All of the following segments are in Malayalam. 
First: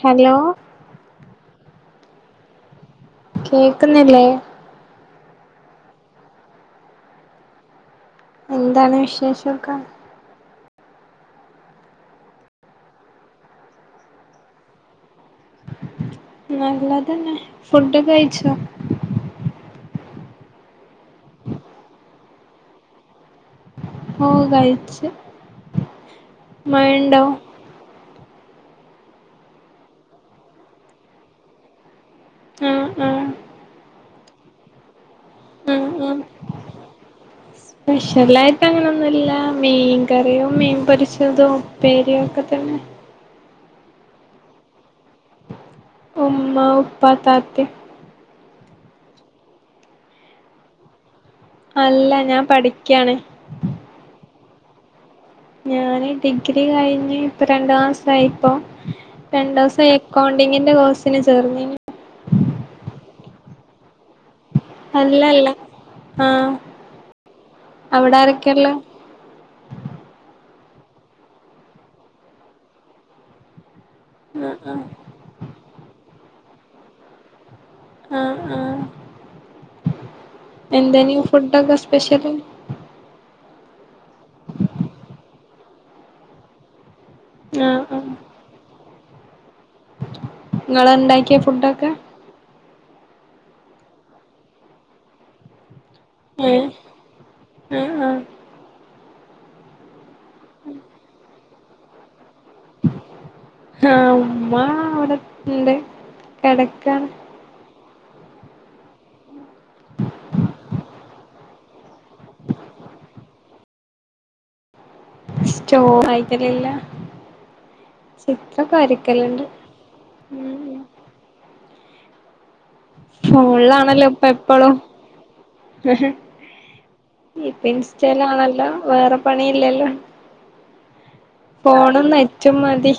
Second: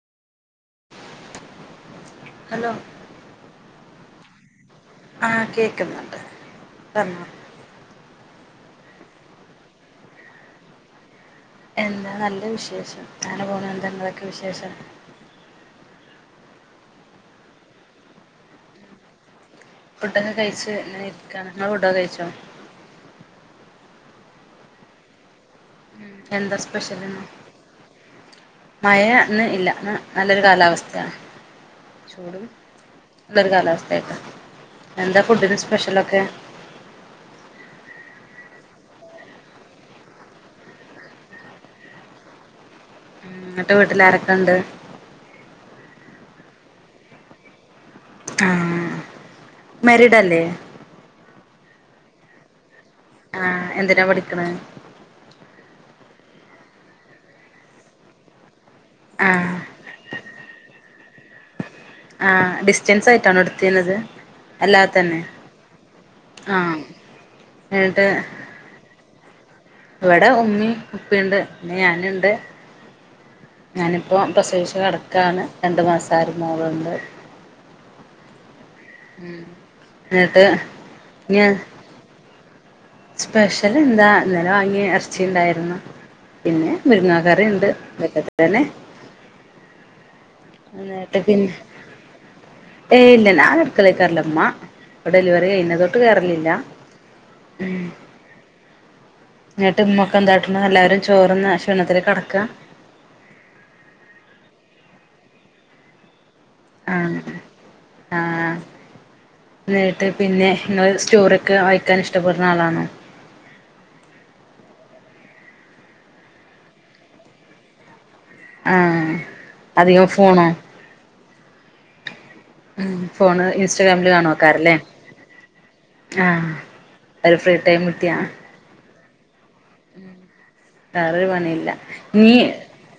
ഹലോ ഹലോ കേൾക്കുന്നില്ലേ ആഹ് കേൾക്കുന്നുണ്ട് പറഞ്ഞോ എന്താണ് വിശേഷൊക്കെ എന്താ നല്ല വിശേഷം അങ്ങനെ പോണ് ന്താ ഇങ്ങളൊക്കെ വിശേഷം നല്ലതന്നെ ഫുഡൊക്കെ കഴിച്ചോ ഫുഡൊക്കെ കഴിച്ച് ങ്ങനെ ഇരിക്കാണ്. ഇങ്ങള് ഫുഡൊക്കെ കഴിച്ചോ ഓഹ് കഴിച്ചു ഉം. എന്താ സ്പെഷ്യല് മയ ന്ന് ഇല്ല ന്ന് നല്ലൊരു കാലാവസ്ഥയാ ചൂടും ആഹ് ആഹ് [unintelligible] കാലവസ്ഥയായിട്ടാ. എന്താ ഫുഡ്ന് സ്പെഷ്യലൊക്കെ സ്പെഷലായിട്ട് അങ്ങനൊന്നുല്ല മീൻ കറിയും മീൻ പൊരിച്ചതും ഉപ്പേരിയോക്കെ തന്നെ ഇന്നിട്ട് വീട്ടിലാരൊക്കെണ്ട് ഉമ്മ ഉപ്പ താത്തിം ആഹ് മാരീഡ് അല്ലേ? അല്ല ഞാൻ പഠിക്യാണ് ആഹ് എന്തിനാ പഠിക്കണേ? ഞാന് ഡിഗ്രി കഴിഞ് ഇപ്പ രണ്ട്മാസയിപ്പോ ആ രണ്ടുസ ക്കൗണ്ടിങ്ങിന്റെ കോഴ്സിന് ചേർന്നീനി ആഹ് ഡിസ്റ്റൻസ് ആയിട്ടണൊ ഇട്ത്തിനത് എല്ലാത്തന്നെ അല്ലല്ല ആഹ് ആ എന്നിട്ട് ക്കർലാ ഇവിടെ ഉമ്മി ഉപ്പീണ്ട് പിന്നെ ഞാന്ണ്ട് ഞാനിപ്പോ ആഹ് ആഹ് പ്രസവിച്ച്കെടക്കാണ് രണ്ട്മാസയൊരു മോളുണ്ട് ആഹ് ആഹ് എന്നിട്ട് എന്തെനി ഫുഡൊക്കെ സ്പെഷ്യല് സ്പെഷ്യല്ന്താ ഇന്നലെ വാങ്ങിയ എറച്ചിണ്ടായിരുന്നു പിന്നെ മുരിങ്ങാകറിണ്ട് ആഹ് ഇതൊക്കെ തന്നെ ഇങ്ങളാണ്ടാക്കിയാ ഫുഡൊക്കെ ഏഹ് ഇല്ല ഞാ അടുക്കളേക്കാറലമ്മ ഡെലിവറി കഴിഞ്ഞത് ഏഹ് ഉം ഉം ന്നട്ട് ഇമ്മൊക്കെ എന്താട്ട്ണ് എല്ലാരും ചോറ്ന്ന് ക്ഷീണത്തില് കെടക്കാ ആഹ് ഉമ്മ അവിടെ ഉണ്ട് ആഹ് ആഹ് എന്നട്ട് പിന്നെ നിങ്ങള് സ്റ്റോറ് ക്കെ വായിക്കാൻ ഇഷ്ടപ്പെടുന്നആളാണോ സ്റ്റോറാ വായിക്കലല്ല ആഹ് അധികംഫോണോ ഉം ഫോണിലാണല്ലോ ഇപ്പഎപ്പളും ആഹ് ഒരു ഫ്രീ ഇപ്പ ടൈം കിട്ടിയാ ഇൻസ്റ്റയിലാണല്ലോ വേറെ പണിഇല്ലല്ലോ വേറൊരു പണിയില്ല നീ നെറ്റും മതി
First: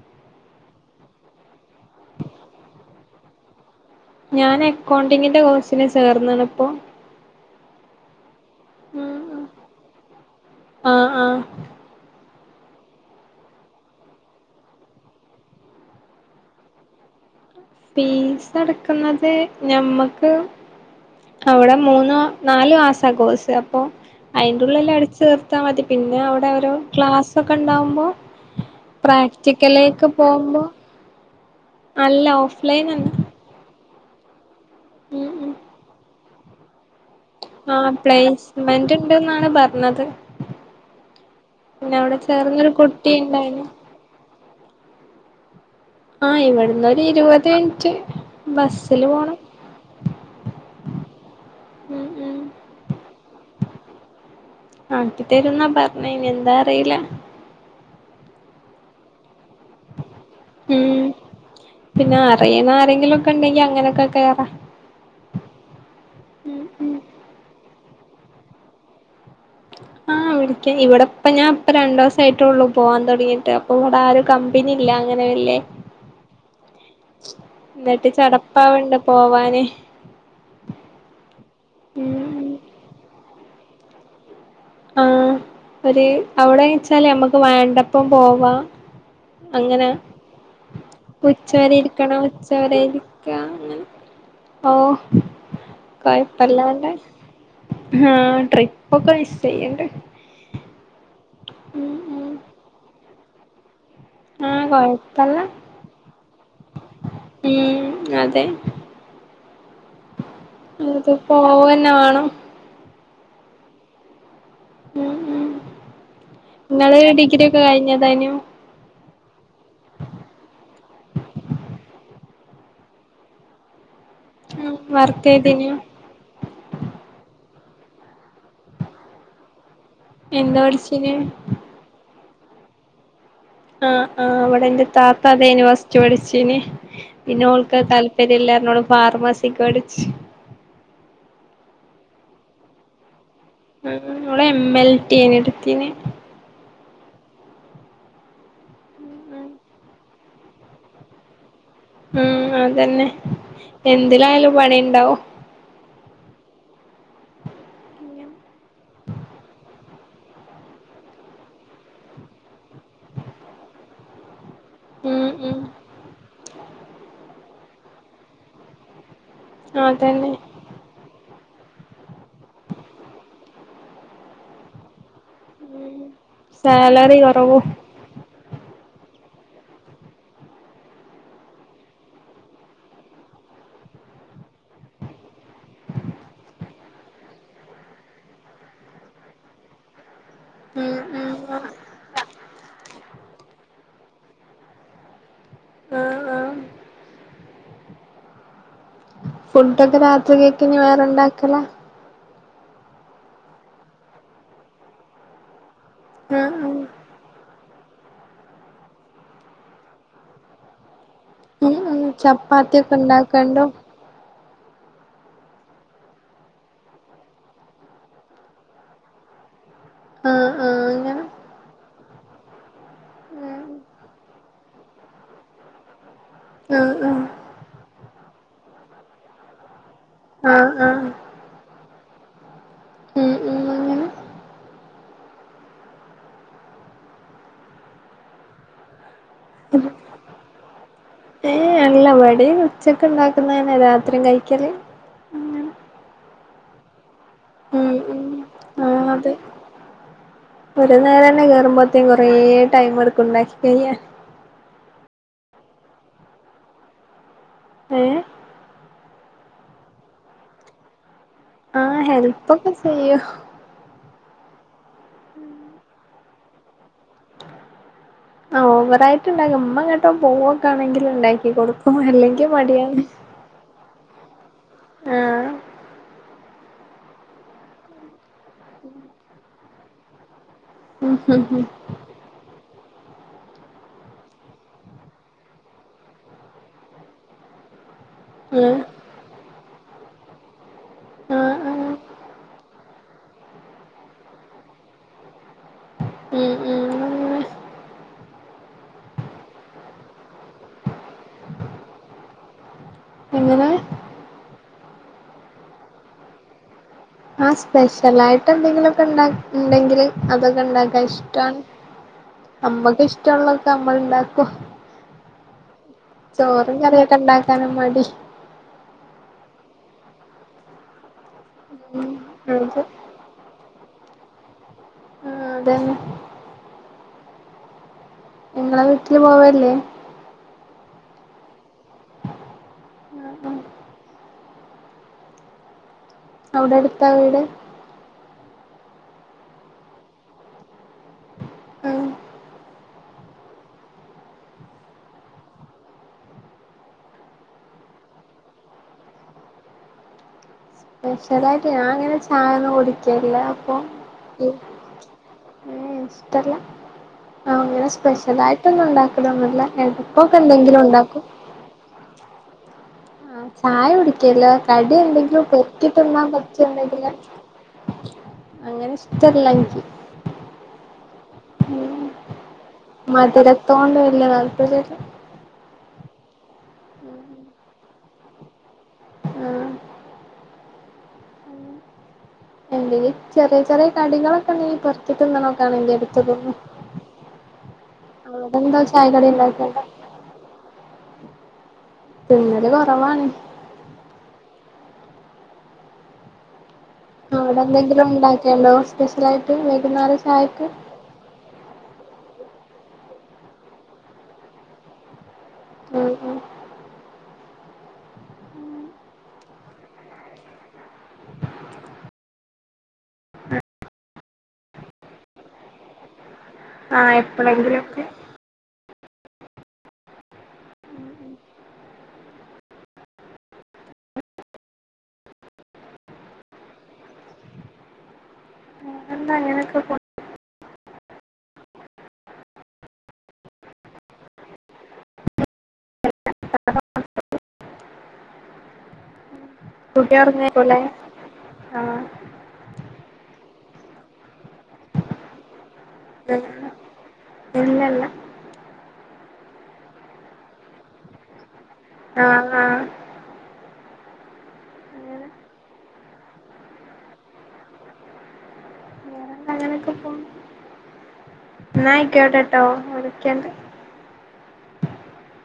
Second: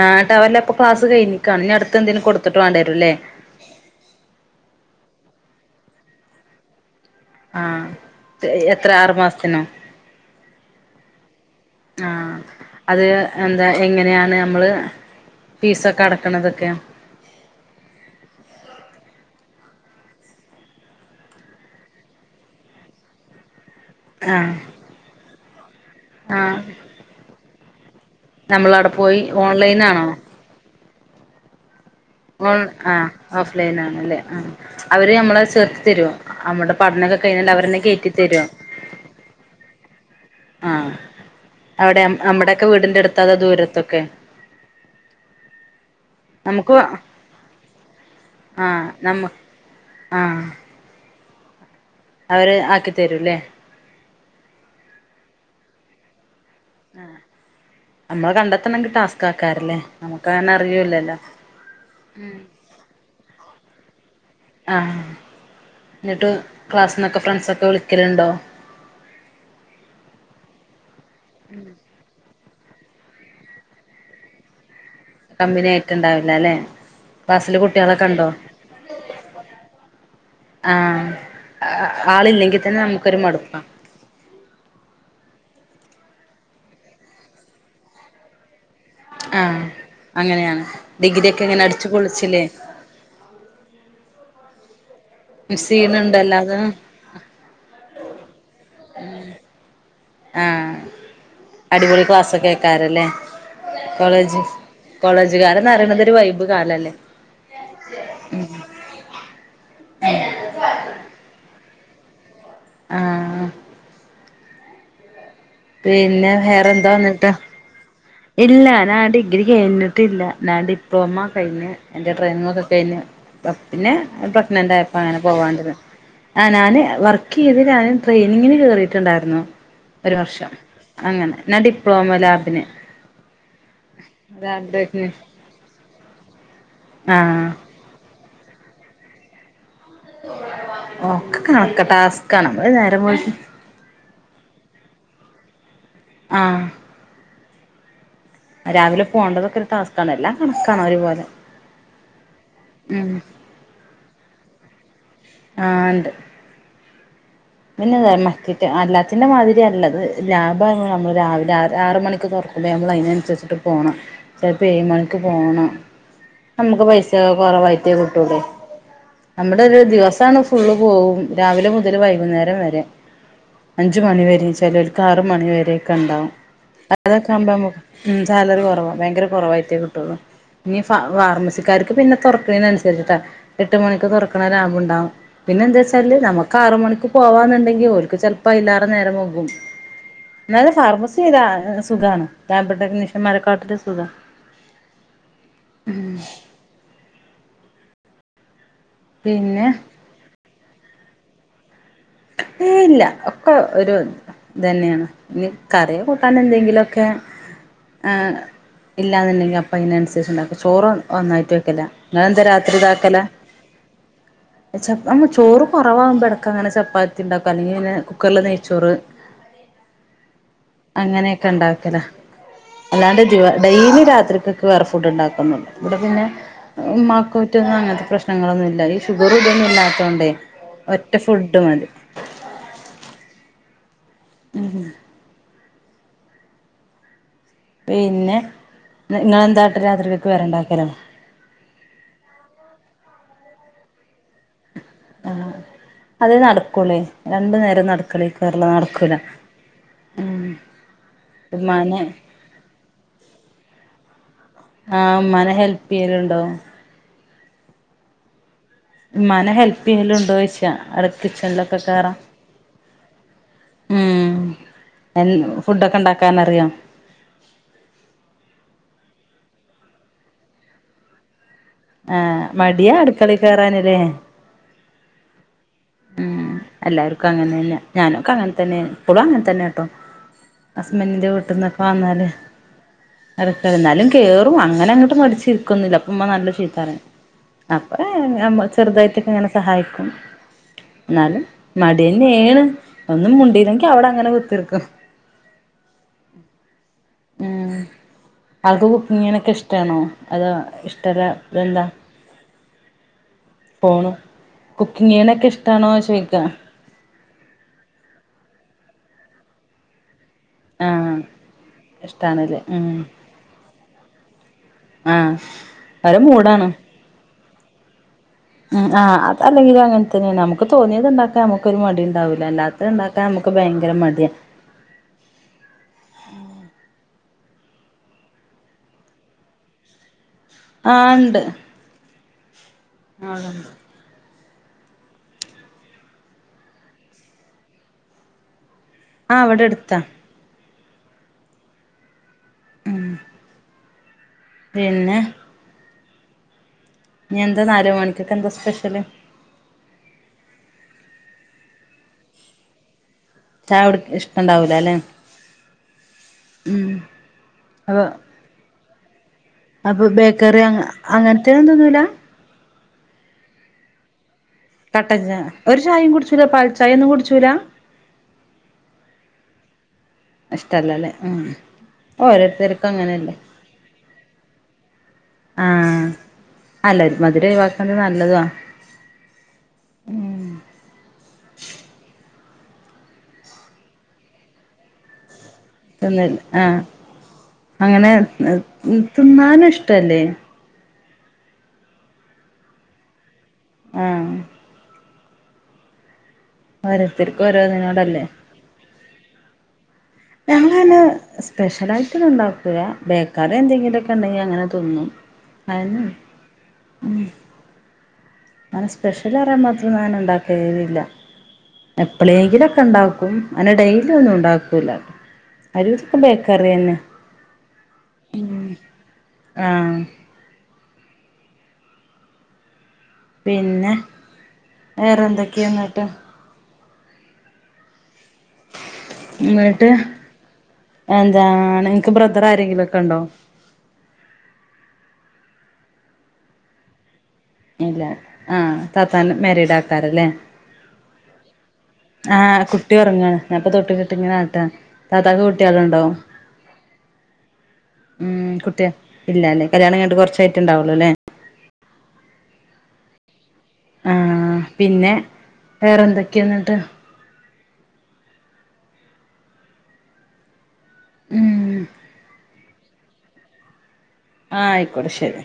ആഹ് ടവലപ്പ ക്ലാസ്സ്‌കഴിഞ്ഞിക്കാണ് ഇനി അടുത്തെന്തെനും കൊടുത്തിട്ട്‌ വാണ്ടിരൂല്ലേ ഞാന് അക്കൗണ്ടിങ്ങിന്റെ കോഴ്സിന് ചേർന്ന്ണ് ഇപ്പോ ആഹ് എത്ര ആറു മാസ്ത്തിനോ ആഹ് ആഹ് ആഹ് അത് എന്താ എങ്ങനെയാണ് നമ്മൾ പീസൊക്കെ അടക്കണതൊക്കെ ഫീസ്അടക്കുന്നത് ഞമ്മക്ക് അവിടെ മൂന്നു നാലുമാസ കോഴ്സ് അപ്പൊ ആഹ് അയിന്റെള്ളില് അടച്ചു തീർത്താമതി പിന്നെ അവിടെ ആഹ് ഓരോ ക്ലാസ്സൊക്കെ ഉണ്ടാവുമ്പോ നമ്മളവിടെ പോയി പ്രാക്ടിക്കലേക്ക് ഓൺലൈനാണോ പോകുമ്പോ അല്ല ഓൺ ഓഫ്ലൈൻ ആ അല്ല ഓഫ്‌ലൈൻ ആണല്ലേ ആ അവര് ഉം നമ്മളെ ഉം ചേർത്തിതരോ നമ്മുടെ പഠനക്കെ കഴിഞ്ഞാണ്ട് അവരന്നെകേറ്റി തരോ ട്ട്ണ്ട്ന്നാണ് പർഞ്ഞത് ആഹ് പിന്നെ അവിടെ നമ്മുടെയൊക്കെ ചേർന്നൊരു വീടിന്റെ അടുത്ത അതോ കുട്ടിണ്ടായിന് ദൂരത്തൊക്കെ ആഹ് നമുക്ക് ഇവട്ന്നൊരു ഇരുപത് മിനിറ്റ് ആഹ് ബസ്സില് നമ്മ പോണം ആഹ് നാനാ അവര് ആക്കി തരൂല്ലേ ആക്കി തരുംന്നാ പർഞ്ഞെ ഇനിഎന്താ നമ്മള് കണ്ടെത്തണങ്ക ടാസ്ക്കാക്കാരല്ലേ നമുക്കങ്ങനെ ഉം പിന്നെ അറിയണ ആരെങ്കിലൊക്കെണ്ടെങ്കി അങ്ങനൊക്കെ കേറാ ആഹ് ന്നട്ട് ഉം ഉം ക്ലാസ്സിന്നൊക്കെ ഫ്രണ്ട്സൊക്കെ വിളിക്കലുണ്ടോ ആഹ് വിളിക്ക ഇവിടെ ഇപ്പ ഞാൻ ഇപ്പ രണ്ടോസായിട്ടൊള്ളു പോവാൻ തൊടങ്ങീട്ട് അപ്പൊ ഇവിടെ ആരും കം പിനില്ല അങ്ങനെ വല്ലേ കമ്പനി ആയിട്ടുണ്ടാവില്ല അല്ലെ ക്ലാസ്സില് കുട്ടികളൊക്കെ ഇന്നട്ട് ഉണ്ടോ ചടപ്പാവണ്ട് പോവാന് ആഹ് ഉം ആളില്ലെങ്കിതന്നെ നമുക്കൊരു മടുപ്പാ ആഹ് ഒര് അവിടെ വെച്ചാല് നമ്മക്ക് വേണ്ടപ്പംപോവാ ആഹ് അങ്ങനെ അങ്ങനെയാണ് ഡിഗ്രി ഒക്കെ ഇങ്ങനെ ഉച്ചവരെ അടിച്ചു ഇരിക്കണ പൊളിച്ചില്ലേ ഉച്ചവരെ ക്കാ അങ്ങനെ ഓ സീനുണ്ടല്ലാതെ കൊഴപ്പല്ലാണ്ടെ ആഹ് ട്രിപ്പൊക്കെ മിസ്യ്യണ്ട് ആഹ് അടിപൊളി ഉം ക്ലാസ്സൊകേക്കാരല്ലേ കോളേജ് ആഹ് കൊഴപ്പല്ല കോളേജുകാരന്ന് അറിയണത ഒരു വൈബ് കാലല്ലേ ഉം അതെ അത് പോവന്നെ വേണം ആഹ് ഉം ഉം പിന്നെ വേറെ എന്താ വന്നിട്ട് കഴിഞ്ഞതാന് ഇല്ല ഞാൻ ഡിഗ്രി കഴിഞ്ഞിട്ടില്ല ഞാൻ ഡിപ്ലോമ കഴിഞ് എ്ന്റെ ട്രെയിനിങ് ഒക്കെ കഴിഞ്ഞ് പിന്നെ പ്രഗ്നറായപ്പ അങ്ങനെ വർക്ക് ചെയ്തേനു പോവാണ്ടത് ആഹ് ഞാന് വർക്ക് ചെയ്തിൽ ഞൻ ട്രെയിനിങ്ങിന് കേറിയിട്ടുണ്ടായിരുന്നു ഒരു വർഷം എന്താ പഠിച്ചീന് അങ്ങനെ ഞാൻ ഡിപ്ലോമ ലാബിന് ആഹ് ആ്ഹ് അവിടെ എന്റെ രാവിൽത്തേക്ക് താത്ത അതെന് വസ്റ്റ് പഠിച്ചീന് ആഹ് പിന്നെ താല്പര്യ ഇല്ലാരോട് ഫാർമസിക്ക് പഠിച്ചച്ച് ഒക്കെ കണക്ക ടാസ്ക്ണമ്മ നേരം പോയി ഉം നമ്മടെ എം എൽ ടി അനടുത്തിന് ആഹ് രാവിലെ പോകേണ്ടതൊക്കെ ഒരു ടാസക്കാണ് എല്ലാം കണക്കാണ അവ ഒരുപോലെ ഉം അതന്നെ ഉം എന്തിലായാലും പണി ഉണ്ടാവും ആഹ് ഉണ്ട് പിന്നെത മക്കിറ്റ് അല്ലാത്തിന്റെ മാതിരിയല്ലത് ലാഭമായി നമ്മള് രാവിലെ ആറ് മണിക്ക് തറ [unintelligible] നമ്മൾ അതിനനുസരിച്ചിട്ട് പോകണം ചിലപ്പോ ഏഴ് മണിക്ക് ഉം ഉം പോണം നമ്മുക്ക് പൈസ കൊറവായിത്തേ കിട്ടൂലേ നമ്മുടെ ഒരു അതന്നെ ദിവസമാണ് ഫുള്ള് പോകവും രാവിലെ മുതൽ വൈകുന്നേരം വരെ അഞ്ച് മണിവ വര ചിലഴ ആറ് മണിവ വരെയൊക്കെ ഉണ്ടാവും സാലറി അതൊക്കെ ആകുമ്പോൾ കൊറവും നമുക്ക് ഉം സാലറി കുറവാ ഭയങ്കര കുറവായിട്ടയ കിട്ടൂ ഇനി ഫ ഫാർമസിക്കാർക്ക് പിന്നെ തുറക്കണന് അനുസരിച്ചിട്ടാ എട്ട് മണിക്ക് തുറക്കണ ലാഭം ഉണ്ടാവും പിന്നെ എന്താ വെച്ചാല് നമുക്ക് ആറു മണിക്കൂ പോവാന്നുണ്ടെങ്കി ഒരിക്കക്ക് ചെപ്പപ്പോ അല്ലാെ നേരം പോകും എന്നല് ഉം ഉം ഫാർമസിയില ആഹ് സുഖമാണ് ലാബ് ടെക്നീഷ്യൻ മാലക്കാട്ടെ സുഖം ഉം ആഹ് പിന്നെ ഫുഡ ഒക്കെ രാത്രി കേക്ക ഇനി വേറെണ്ടാക്കല ഇല്ല ഒക്കെ ഒരു ഇതന്നെയാണ് ഇനി കറിയെ കൂട്ടൻ ആഹ് ആഹ് എന്തെങ്കിലുമൊക്കെ ഒക്കെ ഇല്ലെന്നുണ്ടെങ്കിൽ അപ്പം ഇതിനന അനുസരിച്ചുണ്ടാക്കുക ചോറ് ഒന്നായിട്ട് ഉം വെക്കല ഉം ഇങ്ങനെന്താ രാത്രി ചപ്പാത്തിയൊക്കെ ഇതാക്കല ഉണ്ടാക്കണ്ടോ പ്പ ചോറ് കുറവാകുമ്പോടക്ക അങ്ങനെ ചപ്പാത്തി ത്തി ഉണ്ടാക്കുക അല്ലങ്കിൽ പിന്നെ കുക്കറിൽ നെയ്ച്ചോറ് ആഹ് ആഹ് അങ്ങനെ അങ്ങനെയൊക്കെ ഉണ്ടാക്കല അല്ലാണ്ട് ജ ഡെയിലി രാത്ക്ക്ക്കെ സ്ക്വയർ ഫുഡ് ഉണ്ടാക്കുന്നുണ്ട് ഇവിടെ പിന്നെ ആഹ് മാക്ക ആഹ് റ്റൊന്നും അങ്ങനത്തെ പ്രശ്നങ്ങളൊന്നുമ ഇല്ല ഈ ഷുഗർ ഇടൊന്നും ഇല്ലാത്ത കൊണ്ടേ ആഹ് ആഹ് ഒറ്റ ഫുഡും അതി ഉം ഉം ഉംഹ് പിന്നെ നിങ്ങെന്തായിട്ട് രാത്രികൾക്ക് വേറെണ്ടാക്കല്ലോ ഏയ് അല്ല പടി ഉച്ചൊക്കെ ഉണ്ടാക്കുന്ന തനെ രാത്രിയും കഴിക്കല് ആഹ് അതെ നടക്കളേ രണ്ടു നേരം ഉം ഉം നടക്കളേ കേറല ആഹ് നടക്കൂല അതെ ഉം ഒരു നേരം തന്നെ ഉമ്മാനെ കേറുമ്പോത്തേും കൊറേ ടൈം എടുക്ക ഉണ്ടാക്കിഴിയ ആഹ് അമ്മാനെ ഹെൽപ് ചെയ്യലുണ്ടോ ഏഹ് മ്മാനെ ഹെൽപ്പെയ്യല്ണ്ടോയ്ച്ച അവിടെ കിച്ചണിലൊക്കെ ആഹ് കേറാ ഹെൽപ്പൊക്കെ ചെയ്യും ഉം ഫുഡൊക്കെ ഇണ്ടാക്കാനറിയോ ആഹ് ഓവറായിട്ട്ണ്ടാക്ക ഉമ്മ എങ്ങോട്ടോ പോവൊക്ക ആണെങ്കില് ഇണ്ടാക്കി കൊടുക്ക ആഹ് മടിയാ അടുക്കളീ കേറാന് ല്ലേ ആഹ് ഉം എല്ലാർക്കും അങ്ങനെന്നെ ഞാനൊക്കെ അങ്ങൻതന്നേണ് ഇപ്പളും അങ്ങൻ തന്നെട്ടോ ഉം ഹസ്ബന്റിന്റെ ഉം ഉം വീട്ടിന്നൊക്കെ വന്നാല് എടക്ക എന്നാലും കേറും അങ്ങനെ അങ്ങോട്ടും മടിച്ചിരിക്കൊന്നില്ല അപ്പ ഇമ്മ നല്ല ചീത്താറ അപ്പൊ ആഹ് ചെറുതായിട്ടൊക്കെ ഇങ്ങനെ സഹായിക്കും എന്നാലും ആഹ് ആഹ് മടന്നെ ണ് ഒന്നും മുണ്ടീല്ലെങ്കി അവിടെ അങ്ങനെ കുത്തിർക്കും ഉം ഉം ഉം ആൾക്ക് കുക്കിങ്ങിനൊക്കെ ഇഷ്ടാണോ അതോ ഇഷ്ടല്ലതെന്താ എങ്ങനെ കുക്കിങ്ങ് ചെയ്യിണെ ഇഷ്ടാണോ ചോയ്ക്കാ ആഹ് സ്പെഷ്യലായിട്ടെന്തെങ്കിലൊക്കെണ്ട ഇണ്ടെങ്കില് അതൊ ക്കണ്ടാക്കാൻ ആഹ് ഇഷ്ടാണ് ഇഷ്ടാണല്ലേ ഉം അമ്മക്ക് ഇഷ്ടൊള്ളതൊക്കെ അമ്മള് ഇണ്ടാക്കും ആഹ് ഓരോ മൂടാണ് ചോറും കറിയൊക്കെ ഇണ്ടാക്കാനും മടി ഉം ആഹ് അല്ലെങ്കിലും അങ്ങൻ തന്നേണ് നമുക്ക് തോന്നിയത്ണ്ടാക്കാം നമു ക്കൊരു ഉം മടിണ്ടാവൂല അത് അല്ലാത്തണ്ടാക്കാൻ നമുക്ക് ഭയങ്കര മടിയാ ആഹ് അതന്നെ ഇങ്ങളെ വീട്ടില് പോവല്ലേ ആഹ് ണ്ട് ആഹ് ആഹ് അവടടുത്താ വീട്? ആഹ് ഇവിടെ അടുത്താ ഉം ഉം പിന്നെ ഇഞ്ഞിയെന്താ നാല് മണിക്കൊക്കെന്താ സ്പെഷ്യല് സ്പെഷ്യലായിട്ട് ഞാൻ അങ്ങനെ ചായൊന്നും കുടിക്കൽല്ല ചായുട്ക്ക് ഇഷ്ടണ്ടാവൂല ല്ലെ ഉം ഇഷ്ടല്ല ആങ്ങനെ അപ്പൊ സ്പെഷ്യലായ്ട്ടൊന്നും ഇണ്ടാക്കലൊന്നുല്ല എട്ക്കൊക്കെ എന്തെങ്കിലും ഇണ്ടാക്കും [unintelligible] തിന്നൂലാ ആഹ് ചായ കുടിക്കല്ല കടി കട്ടൻ എന്തെങ്കിലും ചായ ഒരു ചായയും പർക്കിത്തിന്നാൻ കുടിച്ചൂല പാൽ ചായ ഒന്നും പറ്റ്യേന്തെങ്കിലും കുടിച്ചൂല അങ്ങനെഷ്ടല്ല ഇൻക്ക് ഇഷ്ടല്ലല്ലേ ഉം ഓരോരുത്തർക്കങ്ങനെല്ലേ മധുരത്തോണ്ട് വല്യ താല്പര്യല്ല ആഹ് അല്ല മധുരൊഴിവാക്കുന്നത് നല്ലതു ആ ആഹ് എന്തെലും ചെറിയ ചെറിയ കടികളൊക്കെണ്ടെങ്കി പൊർക്കി ത്തിന്ന്ണൊക്കാണെങ്കി എടുത്തു തിന്നൽ തിന്നും ആഹ് അങ്ങനെ അവിടെന്താ ചായക്കടി തിന്നാനും ഇണ്ടാക്കണ്ട ഇഷ്ടല്ലേ തിന്നല് കുറവാണ് ആഹ് ആഹ് ഓരോരുത്തർക്കും അവിടെന്തെങ്കിലും ഓരോന്നിനോടല്ലേ ഇണ്ടാക്കിയണ്ടോ സ്പെഷ്യലായിട്ട് വൈകുന്നേരം ചായക്ക് ഞങ്ങളതിന് സ്പെഷ്യലായിട്ടൊന്നും ഇണ്ടാക്കൂല ബേക്കറി എന്തെങ്കിലൊക്കെണ്ടെങ്കിൽ അങ്ങനെ തിന്നും അൻ ഉം ഉം ഉം അങ്ങനെ സ്പെഷ്യല്റയാൻ മാത്രന്നും അങ്ങനെ ഇണ്ടാക്കലില്ല എപ്പളേങ്കിലൊക്കെ ഇണ്ടാക്കും അങ്ങനെ ഡെയിലി ഒന്നും ഉണ്ടാക്കൂല്ല [unintelligible] ബേക്കറി തന്നെ ആഹ് എപ്പളെങ്കിലൊക്കെ ഉം ആഹ് പിന്നെ വേറെന്തൊക്കെയാ ന്നട്ട് എന്താ അങ്ങനൊക്കെ ന്നട്ട് പോ എന്താ നിനക്ക് ബ്രദർ ആരെങ്കിലൊക്കെണ്ടോ അ.... ഇല്ല ആഹ് തത്താൻ മരീഡ് ആ. [unintelligible] ആഹ് കുട്ടി ഉറങ്ങാ ഞാപ്പൊ തൊട്ടി കെട്ടിട്ടാട്ടാ താത്താക്ക് കുട്ടികളൊണ്ടാവൊ എന്താ ഇല്ലല്ല ഉം കുട്ടിയ ഇല്ല അല്ലെ കല്യാണം കയിഞ്ഞിട്ട് കുറച്ചായിട്ട് ഉണ്ടാവുള്ളു അല്ലേ. ആഹ് ആഹ്. ആ പിന്നെ അങ്ങനെ വേറെന്തൊക്കെയാ എന്നിട്ട്. വേറെന്താ ഉം എന്നായിക്കോട്ടെ ട്ടോ വിളിക്കാം. ആഹ് ആയിക്കോട്ടെ ശരി.